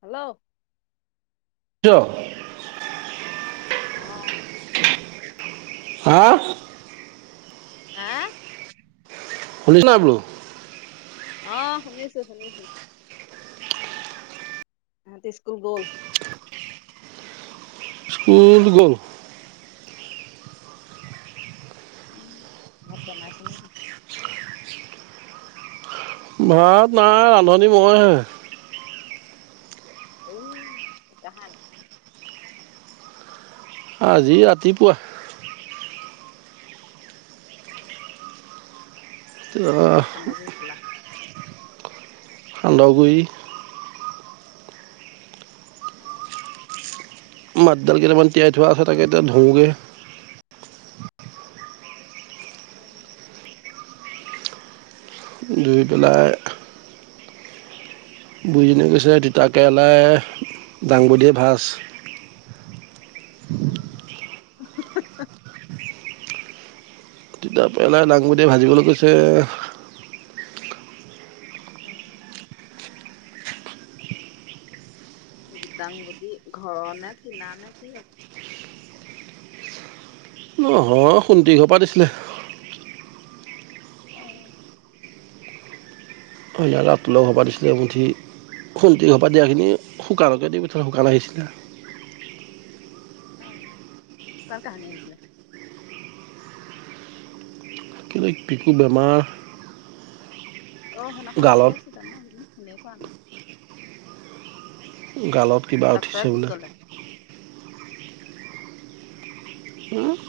Hello [inaudible] অ ' হা আএ বল [inaudible] [unintelligible] [inaudible] আহ শুনিছো শুনিছো। তাহঁতি স্কুল গ'ল? স্কুল গ'ল? উম ভাত বনাইছ নে কি? ভাত নাই ৰান্ধনী মই হে। উ কাহানি? আজি ৰাতি পুৱা। ৰাতিপুৱা কি সান্দগুৰি খালা? সান্দহগুৰি। আহ মাটিদালি কেইটামান তিয়াই থোৱা আছে তাকে এতিয়া ধুওঁগে উম ধুই পেলাই বুঢ়ীজনীয়ে কৈছে তিতাকেৰেলাই দাংবদিয়ে ভাজ উম তিতাকেৰেলা দাংবদিযে ভাজিবলৈ কৈছে উম দাংবদি ঘৰ নে কিনা নে কি হয় অঁ শুন্তীযৰৰ পৰা দিছিলে আহ হয় ৰা তুলৰ ঘৰৰ পৰা দিছিলে এমুঠি শুনতী ঘৰৰ পৰা দিয়াখিনি শুকানকে দি পিঠালো শুকান আহিছিলে আহ কালী কাহানি আহিছিলে বিকু বেমাৰ অ সেইদিনাখন গালত কৈছিল মই আহিম কনে কলে গালত কিবা উঠিছে বোলে কলে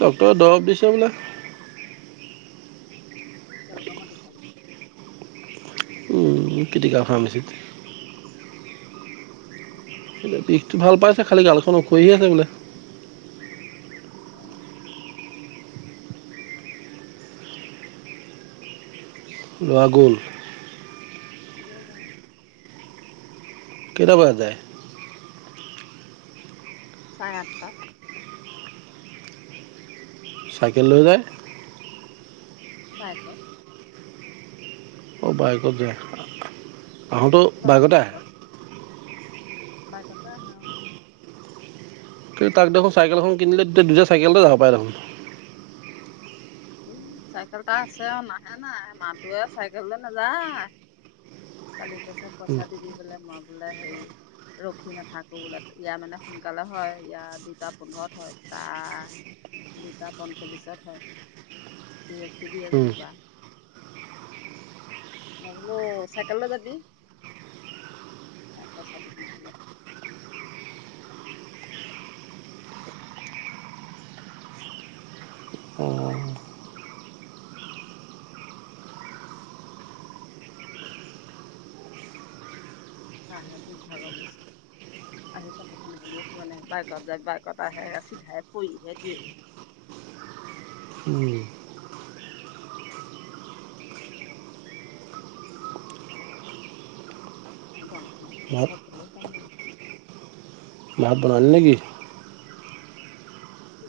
ডক্টৰেৰ দৰৱ দিছে বোলে চ গ ম দুষ পালে উম, পিটিকা ফাৰ্মাচীত উম বিষটো ভাল পাইছে খালী গালখন ওখহি আছে বোলে উম লৰা গল গ'ল কেইটা বজাত যায় চাৰে আঠ তাত চাইকেল লৈ যায় বাইকত অ বাইকত আহোঁতো বাইকতে আহে বাই কতে আহে ও কিন্তু তাক দেখোন চাইকেল এখন কিনি দিলে দুটা চাইকেলতে যাব পাৰে দেখোন উ চাইকেল এটা আছে অ নাহে নাই মোৱে চাইকেললৈ নাযায় কালি পইছত উম, পইচা দিবি বোলে মই বোলে হেৰি ৰখি নাথাকো বোলে ইয়াৰ মানে সোনকালে হয় ইয়াৰ দুটা পোন্ধৰত হয় তাৰ দুটা পঞ্চল্লিশত হয় সি ৰখি দিয়ে উম, যেনিবা নবোলো চাইকেললৈ যাবি অ পইচা দিবি বোলে অঁ তে দুখ ভাগৰ গৈছি আহি কাপোৰ খুন্দিবলৈও সোৱা নাই বাইকত যায় বাইকত আহে চিধাই পৰিহে দিয়েহি উম, গৰমখনত ভাত চাইকেলও যাম লই ভাত বনালি নেকি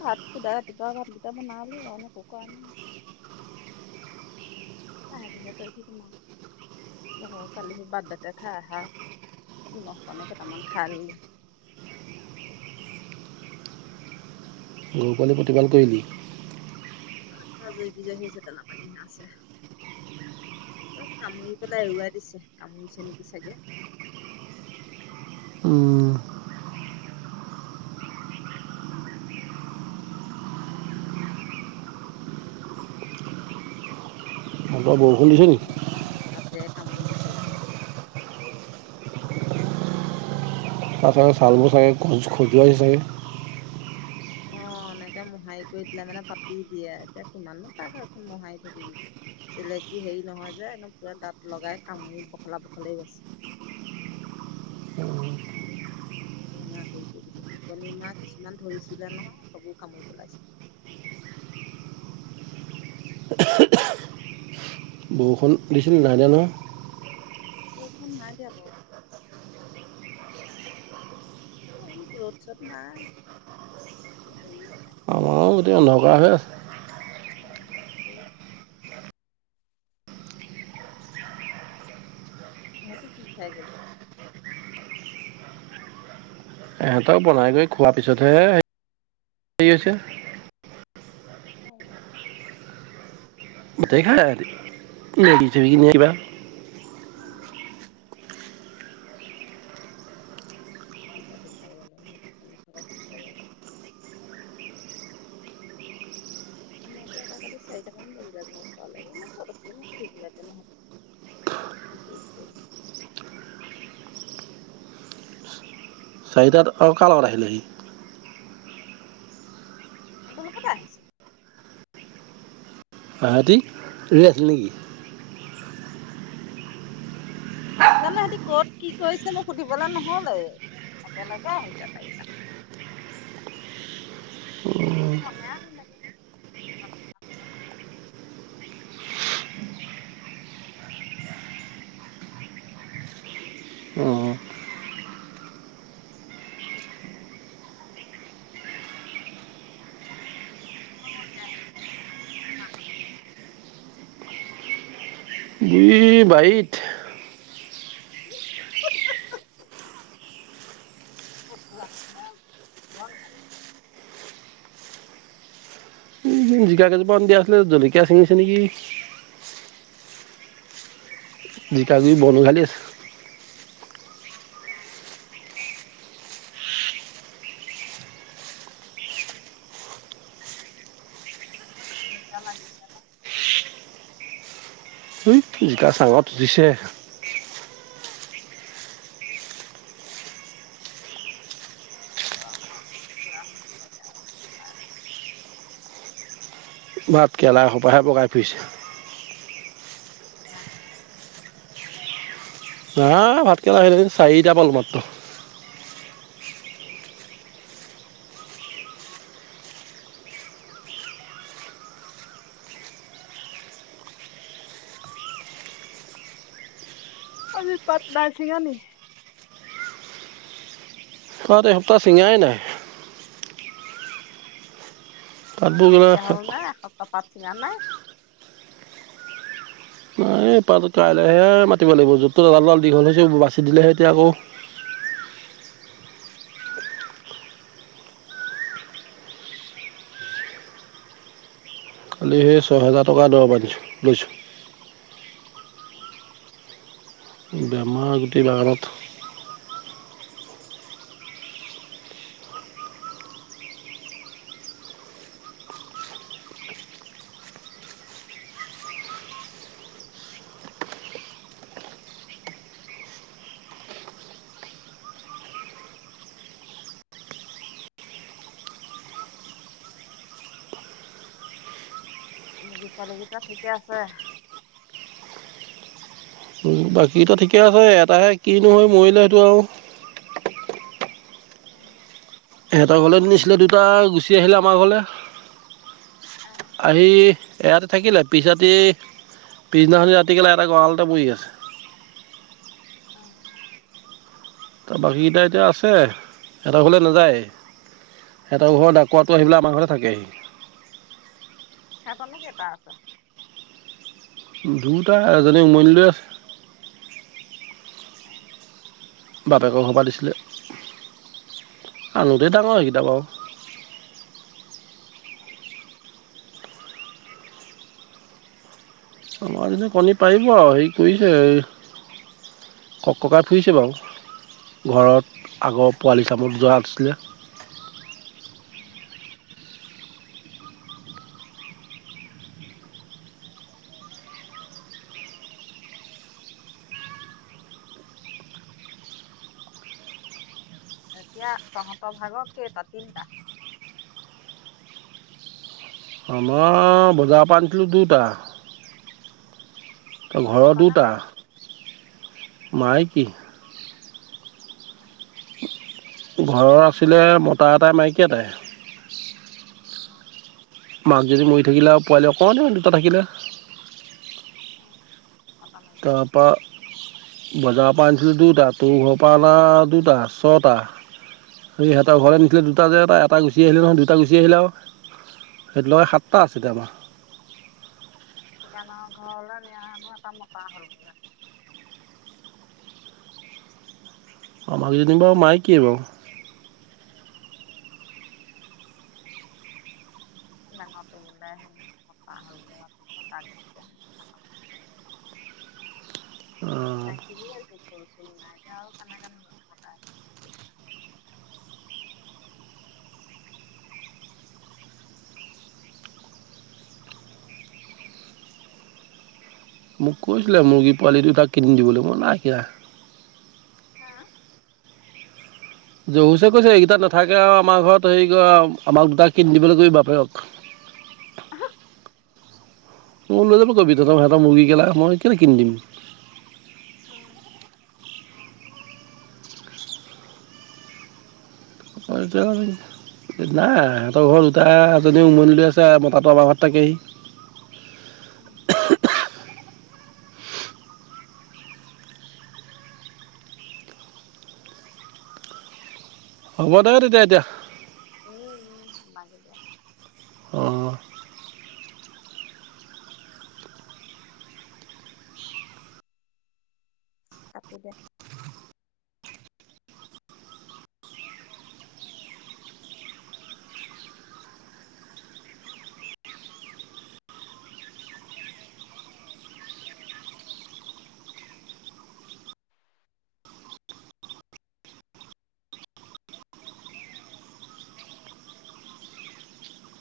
ভাত সুধা ৰাতিপুৱা ভাতকেইটা বনালো আৰুনে একো কৰা নাই কাহে দিহে কৰি থোম ব কালি সি বাৰ্থডেতে খাই আহা নিমখ কাৰণে কেইটামান খাই ললো গৰু পোৱালি প্ৰতিপাল কৰিলি অ জয়ী বিজয়ী হৈছে দানাপানী হ আছে চব কামুৰি পেলাই এৰুৱাই দিছে কামুৰিছে নেকি চাগে মটৰ বৰষুণ দিছে নি নাইহোৱা তাত মহে কামোৰিছে একদম তাৰ চাগে চালবোৰ চাগে খজুৱাইছে চাগে আহ এনেকে মোহাৰি কৰি দিলাই মানে পাতি দিয়ে এতিয়া কিমানন তাক এখন মোহাৰি থাকিবি চেলেকি হেৰি নহয় যে পুৰা দাঁত লগাই কামুৰি পখলা বখলেই কৰিছে ৰঙা কৰি কৰি দিছে শুকনি মা কিছুমান ধৰিছিলে নহয় সেইবোৰ কামুৰি পেলাইছে বৰষুণ দিছিল নাইদিয়া নহয় বৰষুণ নাই দিয়া অ ৰ'দ চত নাই হেৰি নাই অন্ধকাৰ হৈ আছে আ ইহেতি কি খায় গ'ল। ইহঁতক বনাই গৈ খোৱাৰ পিছতহে হে হৈছে উ ভাতেই খায় সিহঁতি মেগীছেবি নে কিবা উম দুটা তিনিটা বল লগ থেনে খানাটো এটা কালি চাৰিটামান বাজিলে ঘৰ পোৱালেকে মই ক'ত আছিল মই সুধিবলেকে নহল কি কৰিছে চাৰিটাত আৰু কাৰ লগত আহিলে হি সিহতৰ লগতে আহিছে তহতি ৰেষ্ট নেকি জানো সিহতি কত কি কৰিছে মোক সুধিবলৈ নহলেই একেলগে আহিছে চাৰিটা আমি ধনে আনিলেগে অ [unintelligible] সি বাৰীত [unintelligible] জিকা কেইজোপামান দিয়া আছিলে। জলকীয়া ছিঙিছে নেকি? জিকা জিকাগুৰি লাগিছে, বন উঘালী আছে। কামানি চালা উই জিকা চাঙত উঠিছে [unintelligible] ভাত কেৰেলা সোপাহে বগাই ফুৰিছে নাই লগা হা ভাতকেৰেলা আহিল চাৰিটামান মাত্ৰ আজি পাট নাই চিঙা নি পাত সপ্তাহ চিঙাই নাই। ইমান পাতবোৰ গ'লে নাইকিয়া হ'ল না এসপ্তাহ পাত চিঙা নাই এইপাতটো কাইলৈহে মাতিব লাগিব য'ত এডাল দুডাল দীঘল হৈছে বাচি দিলেহে এতিয়া আকৌ উম কিহে ছয় হেজাৰ টকা দৰৱ আনিছো লৈছোঁ বেমাৰ গোটেই বাগানত মূৰ্গী পোৱালিগিতা ঠিকে আছে। বাকীকেইটা ঠিকে আছে এটাহে কিনো হৈ মৰিলে সেইটো আৰু উম সিহঁতৰ ঘৰলৈ নিছিলে দুটা গুচি আহিলে আমাৰ ঘৰলে আহি ইয়াতে থাকিলে পিছ ৰাতি পিছদিনাখনি ৰাতি কেলাই এটা গঁড়ালতে পৰি আছে। অ তাৰ বাকীকেইটা এতিয়া আছে এটা ঘৰলে নাযায় এটা ঘৰৰ ডাকোৱাটো আহিবিলাই আমাৰ ঘৰতে থাকেহি। হেতনো কেটা আছে দুয়োটা এজনী উমনি লৈ আছে। বাপেকৰ ঘৰৰ পৰা দিছিলে। আগতে দাঙৰ সেইকেইটা বাৰু। আমাৰ যদি কণী পাৰিব আৰু হেৰি কৰিছে কক-ককাই ফুইছে বাৰু ঘৰত। আগৰ পোৱালি চামত যোৱা আছিলে। এতিয়া তহঁতৰ ভাগৰ কেইটা? তিনটা, আমাৰ বজাৰৰ পৰা আনিছিলোঁ দুটা, সেইকেইটা ঘৰৰ মতা নে দুটা মাইকী মাইক কি? অ, ঘৰৰ আছিলে মতা এটাই মাইকী এটাই। মাক যদি মৰি থাকিলে আৰু পোৱালি অকণ দুটা থাকিলে। মতা মাইকী তাৰ পা বজাৰ ত পৰা আনিছিলে দুটা তোৰ ঘৰৰ পৰা আনা দুটা ছটা স সহঁতৰ ঘতে নিছিলে দুটা যে এটা-এটা গুচি আহিলে নহয় দুটা গুচি আহিলে আৰু সেইটো লগে সাতটা আছে এতিয়া আমাৰ। শুকানৰ ঘৰলৈ নিয়ানো এটা মতা হ'ল বোলে। আমাৰ যদি নিব মাইক কি হব? নেঙত বোলে সেতাহ অ নাইকিয় আৰু ফুল-ফুল নাইতি আৰু কেনে কে [unintelligible] মোক কৈছিলে মুৰ্গী পোৱালি দুটা কিনি দিবলৈ মই নাই দিয়া। হা' জহোছে কৈছে এইকেইটা নাথাকে আৰু আমাৰ ঘৰত হেৰি আমাক দুটা কিন দিবলৈ কবি বাপেৰক। মোক লৈ যাব কবি তঁ সিহঁৰ মুৰ্গী কেলা মই কেলেকিন দিম। উম নাই সিহঁতৰ ঘৰত দুটা এজনী উমনী লৈ আছে মতাটো আমাৰ ঘৰত থাকেহি। উম, হ'ব দে তেতিয়া এতিয়া। উম, উ' নমাগিলোৱা। অঁ, কাটি দে।